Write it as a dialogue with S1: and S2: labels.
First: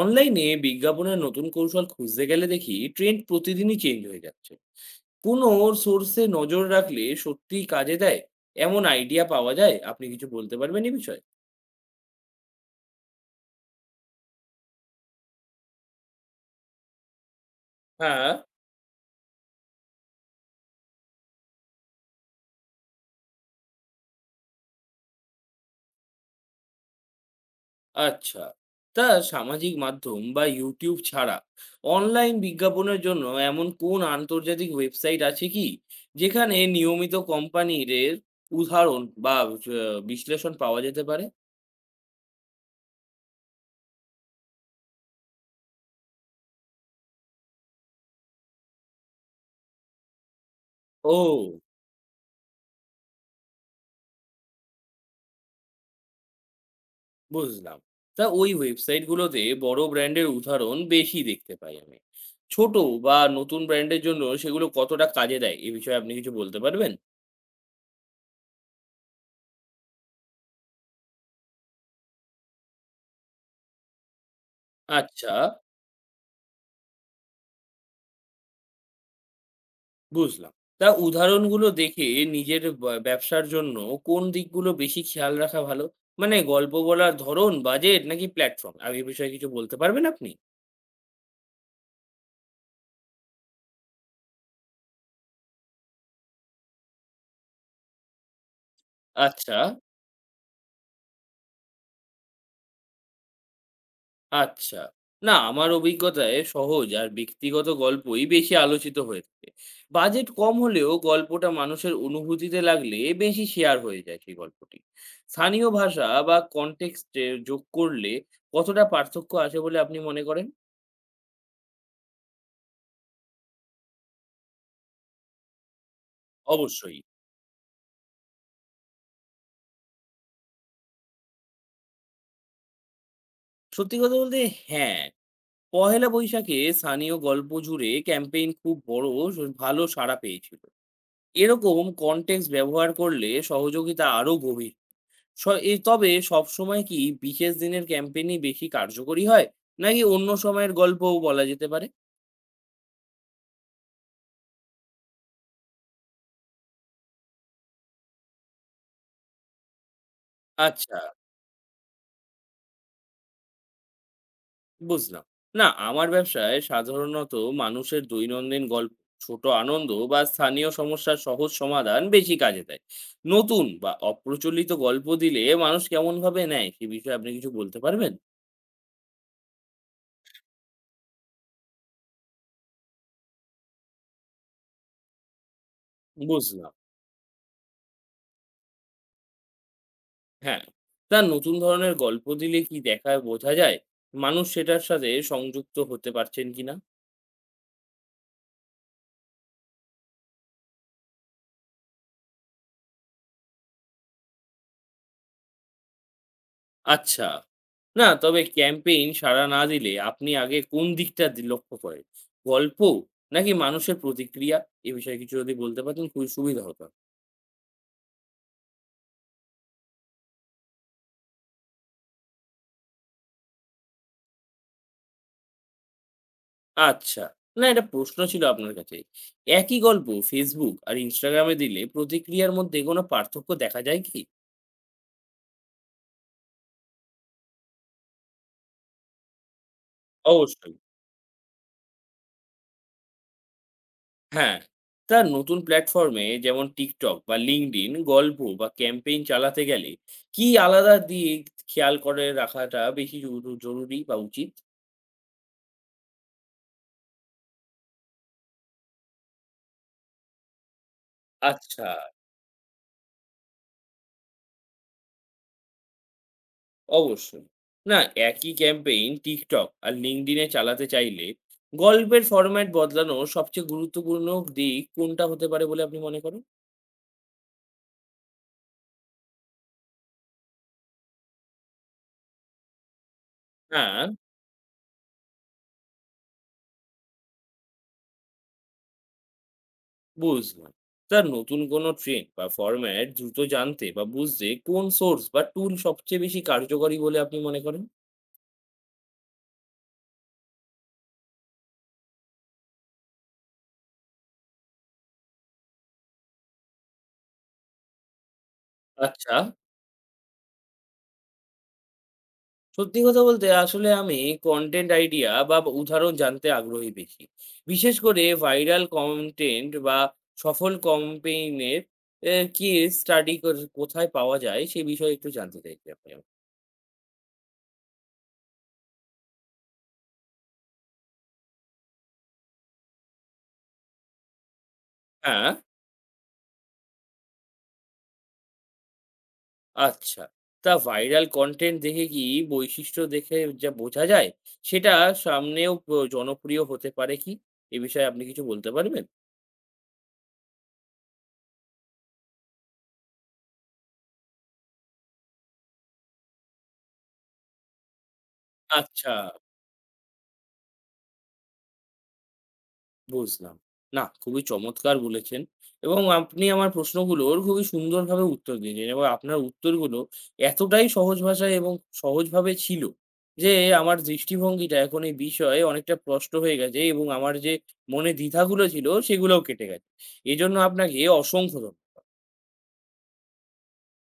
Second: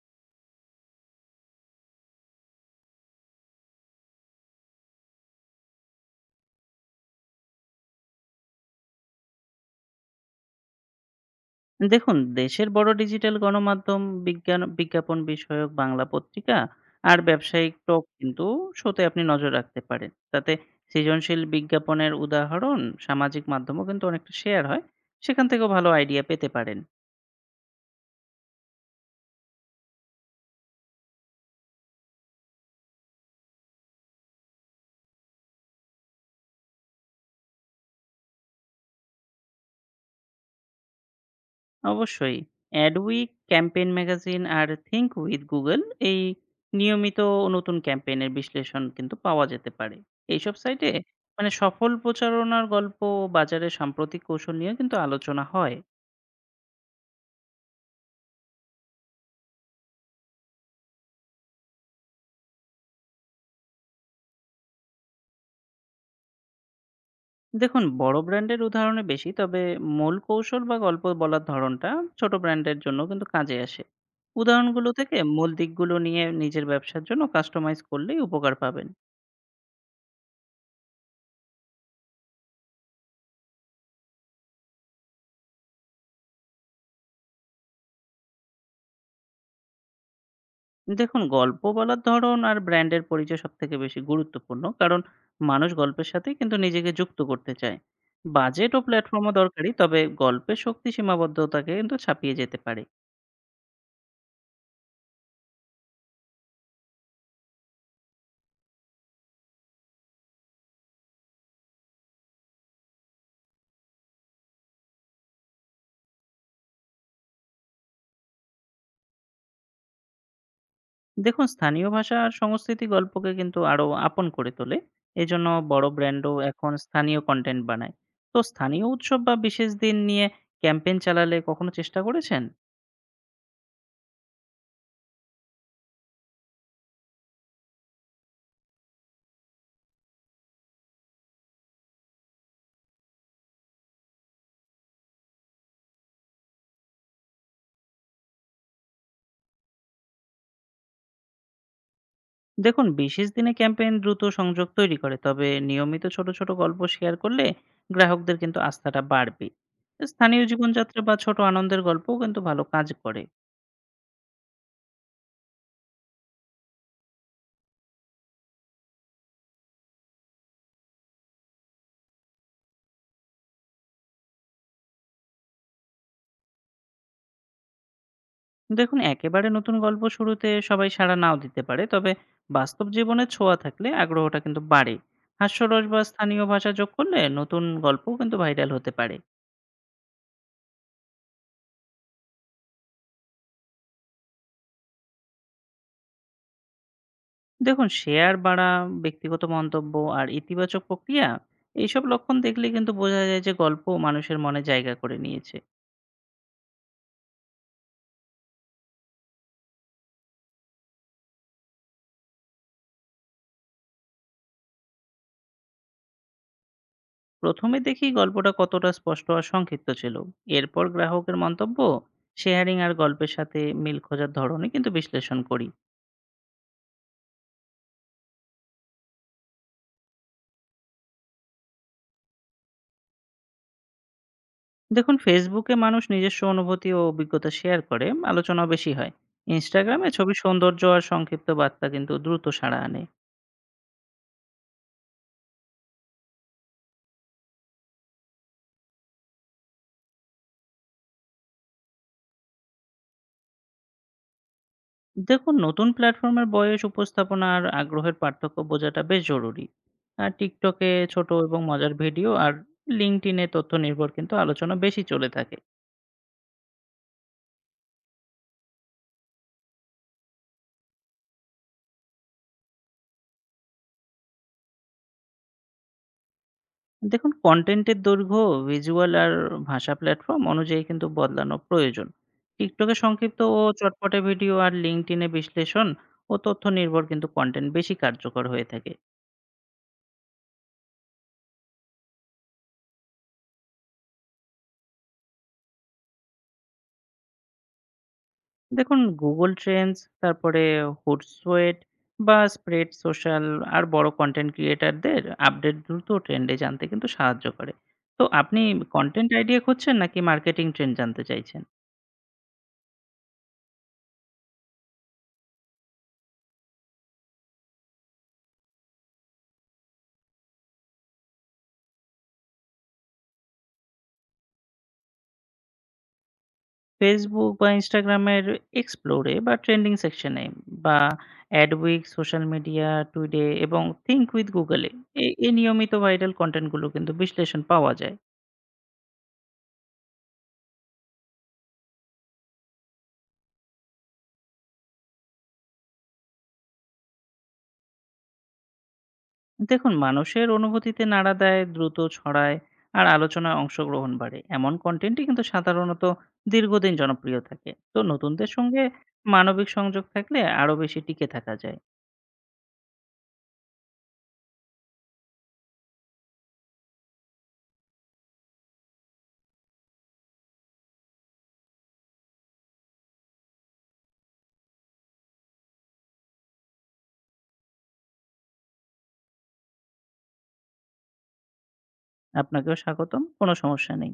S1: অনলাইনে বিজ্ঞাপনের নতুন কৌশল খুঁজতে গেলে দেখি ট্রেন্ড প্রতিদিনই চেঞ্জ হয়ে যাচ্ছে। কোনো সোর্সে নজর রাখলে সত্যি কাজে দেয় এমন আইডিয়া পাওয়া যায়। আপনি কিছু বলতে পারবেন এই বিষয়ে?
S2: দেখুন, দেশের বড় ডিজিটাল গণমাধ্যম বিজ্ঞান বিজ্ঞাপন বিষয়ক বাংলা পত্রিকা আর ব্যবসায়িক টক
S1: হ্যাঁ,
S2: কিন্তু শোতে আপনি নজর রাখতে পারেন। তাতে সৃজনশীল বিজ্ঞাপনের উদাহরণ সামাজিক মাধ্যমেও কিন্তু অনেকটা শেয়ার হয়। সেখান থেকেও ভালো আইডিয়া পেতে পারেন।
S1: আচ্ছা। তা সামাজিক মাধ্যম বা ইউটিউব ছাড়া অনলাইন বিজ্ঞাপনের জন্য এমন কোন আন্তর্জাতিক ওয়েবসাইট আছে কি যেখানে নিয়মিত কোম্পানির উদাহরণ বা বিশ্লেষণ পাওয়া যেতে পারে?
S2: অবশ্যই অ্যাডউইক, ক্যাম্পেইন ম্যাগাজিন আর থিংক উইথ গুগল এই নিয়মিত নতুন ক্যাম্পেইনের বিশ্লেষণ কিন্তু পাওয়া যেতে পারে। এইসব সাইটে মানে
S1: ও,
S2: সফল প্রচারণার গল্প, বাজারে সাম্প্রতিক কৌশল নিয়েও কিন্তু আলোচনা হয়।
S1: বুঝলাম। তা ওই ওয়েবসাইটগুলোতে বড় ব্র্যান্ডের উদাহরণ বেশি দেখতে পাই আমি। ছোট বা নতুন ব্র্যান্ডের জন্য সেগুলো কতটা কাজে দেয়, এ বিষয়ে আপনি কিছু বলতে পারবেন?
S2: দেখুন, বড় ব্র্যান্ডের উদাহরণে বেশি, তবে মূল কৌশল বা গল্প বলার ধরনটা ছোট ব্র্যান্ডের জন্য কিন্তু কাজে আসে। উদাহরণগুলো থেকে
S1: আচ্ছা,
S2: মূল দিকগুলো নিয়ে নিজের ব্যবসার জন্য কাস্টমাইজ করলেই উপকার পাবেন।
S1: বুঝলাম। তা উদাহরণগুলো দেখে নিজের ব্যবসার জন্য কোন দিকগুলো বেশি খেয়াল রাখা ভালো? মানে গল্প বলার ধরন, বাজেট নাকি প্ল্যাটফর্ম? আর এ বিষয়ে কিছু বলতে পারবেন আপনি?
S2: দেখুন, গল্প বলার ধরন আর ব্র্যান্ডের পরিচয় সব থেকে বেশি গুরুত্বপূর্ণ, কারণ মানুষ গল্পের সাথে কিন্তু নিজেকে যুক্ত করতে চায়। বাজেট ও প্ল্যাটফর্মও
S1: আচ্ছা।
S2: দরকারি, তবে গল্পের শক্তি সীমাবদ্ধতাকে কিন্তু ছাপিয়ে যেতে পারে।
S1: আচ্ছা। না, আমার অভিজ্ঞতায় সহজ আর ব্যক্তিগত গল্পই বেশি আলোচিত হয়ে থাকে। বাজেট কম হলেও গল্পটা মানুষের অনুভূতিতে লাগলে বেশি শেয়ার হয়ে যায় সেই গল্পটি। স্থানীয় ভাষা বা কনটেক্সট এ যোগ করলে কতটা পার্থক্য আসে বলে আপনি মনে করেন?
S2: দেখুন, স্থানীয় ভাষা আর সংস্কৃতি গল্পকে কিন্তু আরো আপন করে তোলে। এজন্য বড় ব্র্যান্ডও এখন
S1: অবশ্যই।
S2: স্থানীয় কন্টেন্ট বানায়। তো স্থানীয় উৎসব বা বিশেষ দিন নিয়ে ক্যাম্পেইন চালালে কখনো চেষ্টা করেছেন?
S1: সত্যি কথা বলতে হ্যাঁ, পহেলা বৈশাখে স্থানীয় গল্প জুড়ে ক্যাম্পেইন খুব বড় ভালো সাড়া পেয়েছিল। এরকম কনটেক্সট ব্যবহার করলে সহযোগিতা আরো গভীর স এ। তবে সবসময় কি বিশেষ দিনের ক্যাম্পেইনই বেশি কার্যকরী হয়? নাকি অন্য সময়ের গল্পও বলা যেতে পারে?
S2: দেখুন, বিশেষ দিনে ক্যাম্পেইন দ্রুত সংযোগ তৈরি করে, তবে নিয়মিত ছোট ছোট গল্প শেয়ার করলে গ্রাহকদের কিন্তু আস্থাটা বাড়বে। স্থানীয়
S1: আচ্ছা,
S2: জীবনযাত্রা বা ছোট আনন্দের গল্পও কিন্তু ভালো কাজ করে।
S1: বুঝলাম। না, আমার ব্যবসায় সাধারণত মানুষের দৈনন্দিন গল্প, ছোট আনন্দ বা স্থানীয় সমস্যার সহজ সমাধান বেশি কাজে দেয়। নতুন বা অপ্রচলিত গল্প দিলে মানুষ কেমনভাবে নেয় সে বিষয়ে আপনি কিছু বলতে পারবেন?
S2: দেখুন, একেবারে নতুন গল্প শুরুতে সবাই সাড়া নাও দিতে পারে, তবে বাস্তব জীবনে ছোঁয়া থাকলে আগ্রহটা কিন্তু বাড়ে। হাস্যরস বা স্থানীয় ভাষা
S1: বুঝলাম।
S2: যোগ করলে নতুন গল্পও কিন্তু ভাইরাল হতে পারে।
S1: হ্যাঁ। তা নতুন ধরনের গল্প দিলে কি দেখায় বোঝা যায় মানুষ সেটার সাথে সংযুক্ত হতে পারছেন কিনা?
S2: দেখুন, শেয়ার বাড়া, ব্যক্তিগত মন্তব্য আর ইতিবাচক প্রক্রিয়া, এইসব লক্ষণ দেখলে কিন্তু বোঝা যায় যে গল্প মানুষের মনে জায়গা করে নিয়েছে।
S1: আচ্ছা। না, তবে ক্যাম্পেইন সাড়া না দিলে আপনি আগে কোন দিকটা লক্ষ্য করেন? গল্প নাকি মানুষের প্রতিক্রিয়া? এ বিষয়ে কিছু যদি বলতে পারতেন খুবই সুবিধা হতো।
S2: প্রথমে দেখি গল্পটা কতটা স্পষ্ট আর সংক্ষিপ্ত ছিল, এরপর গ্রাহকের মন্তব্য, শেয়ারিং আর গল্পের সাথে মিল খোঁজার ধরনে কিন্তু বিশ্লেষণ করি।
S1: আচ্ছা। না, এটা প্রশ্ন ছিল আপনার কাছে। একই গল্প Facebook আর Instagram এ দিলে প্রতিক্রিয়ার মধ্যে কোনো পার্থক্য দেখা যায় কি?
S2: দেখুন, ফেসবুকে মানুষ নিজস্ব অনুভূতি ও অভিজ্ঞতা শেয়ার করে, আলোচনা বেশি হয়। ইনস্টাগ্রামে ছবি,
S1: অবশ্যই।
S2: সৌন্দর্য আর সংক্ষিপ্ত বার্তা কিন্তু দ্রুত সাড়া আনে।
S1: হ্যাঁ। তা নতুন প্ল্যাটফর্মে যেমন TikTok বা LinkedIn গল্প বা ক্যাম্পেইন চালাতে গেলে কি আলাদা দিক খেয়াল করে রাখাটা বেশি জরুরি বা উচিত?
S2: দেখুন, নতুন প্ল্যাটফর্মের বয়স, উপস্থাপনা আর আগ্রহের পার্থক্য বোঝাটা বেশ জরুরি। আর টিকটকে ছোট এবং
S1: আচ্ছা।
S2: মজার ভিডিও, আর লিঙ্কডইনে তথ্য নির্ভর কিন্তু আলোচনা বেশি চলে থাকে।
S1: অবশ্যই। না, একই ক্যাম্পেইন TikTok আর LinkedIn এ চালাতে চাইলে গল্পের ফরম্যাট বদলানোর সবচেয়ে গুরুত্বপূর্ণ দিক কোনটা হতে পারে বলে আপনি মনে করেন?
S2: দেখুন, কনটেন্টের দৈর্ঘ্য, ভিজুয়াল আর ভাষা প্ল্যাটফর্ম অনুযায়ী কিন্তু বদলানো প্রয়োজন। TikTok এ সংক্ষিপ্ত ও
S1: হ্যাঁ,
S2: চটপটে ভিডিও আর LinkedIn এ বিশ্লেষণ ও তথ্য নির্ভর কিন্তু কনটেন্ট বেশি কার্যকর হয়ে থাকে।
S1: বুঝলাম। স্যার, নতুন কোনো ট্রেন্ড বা ফরম্যাট দ্রুত জানতে বা বুঝতে কোন সোর্স বা টুল সবচেয়ে বেশি কার্যকরী বলে আপনি মনে করেন?
S2: দেখুন, Google Trends, তারপরে Hootsuite বা Spread Social আর বড় কনটেন্ট ক্রিয়েটরদের আপডেট দ্রুত ট্রেন্ডে জানতে কিন্তু সাহায্য করে। তো আপনি কনটেন্ট
S1: আচ্ছা।
S2: আইডিয়া খুঁজছেন নাকি মার্কেটিং ট্রেন্ড জানতে চাইছেন?
S1: সত্যি কথা বলতে আসলে আমি কনটেন্ট আইডিয়া বা উদাহরণ জানতে আগ্রহী বেশি। বিশেষ করে ভাইরাল কনটেন্ট বা সফল ক্যাম্পেইনের এ কেস স্টাডি কোথায় পাওয়া যায় সে বিষয়ে একটু জানতে চাইছি আপনি আমাকে।
S2: Facebook বা Instagram এর Explore এ বা ট্রেন্ডিং সেকশনে, বা Adweek, সোশ্যাল মিডিয়া, টুডে এবং Think with Google এ এ
S1: হ্যাঁ,
S2: এই নিয়মিত ভাইরাল কনটেন্ট গুলো কিন্তু বিশ্লেষণ পাওয়া যায়।
S1: আচ্ছা। তা ভাইরাল কনটেন্ট দেখে কি বৈশিষ্ট্য দেখে যা বোঝা যায় সেটা সামনেও জনপ্রিয় হতে পারে কি? এ বিষয়ে আপনি কিছু বলতে পারবেন?
S2: দেখুন, মানুষের অনুভূতিতে নাড়া দেয়, দ্রুত ছড়ায় আর আলোচনায় অংশগ্রহণ বাড়ে। এমন কনটেন্টই কিন্তু সাধারণত দীর্ঘদিন জনপ্রিয় থাকে। তো নতুনদের সঙ্গে
S1: আচ্ছা।
S2: মানবিক সংযোগ থাকলে আরো বেশি টিকে থাকা যায়।
S1: বুঝলাম। না, খুবই চমৎকার বলেছেন এবং আপনি আমার প্রশ্নগুলোর খুবই সুন্দরভাবে উত্তর দিলেন এবং আপনার উত্তরগুলো এতটাই সহজ ভাষায় এবং সহজভাবে ছিল যে আমার দৃষ্টিভঙ্গিটা এখন এই বিষয়ে অনেকটা স্পষ্ট হয়ে গেছে এবং আমার যে মনে দ্বিধাগুলো ছিল সেগুলোও কেটে গেছে। এজন্য আপনাকে অসংখ্য ধন্যবাদ।
S2: আপনাকেও স্বাগতম। কোনো সমস্যা নেই।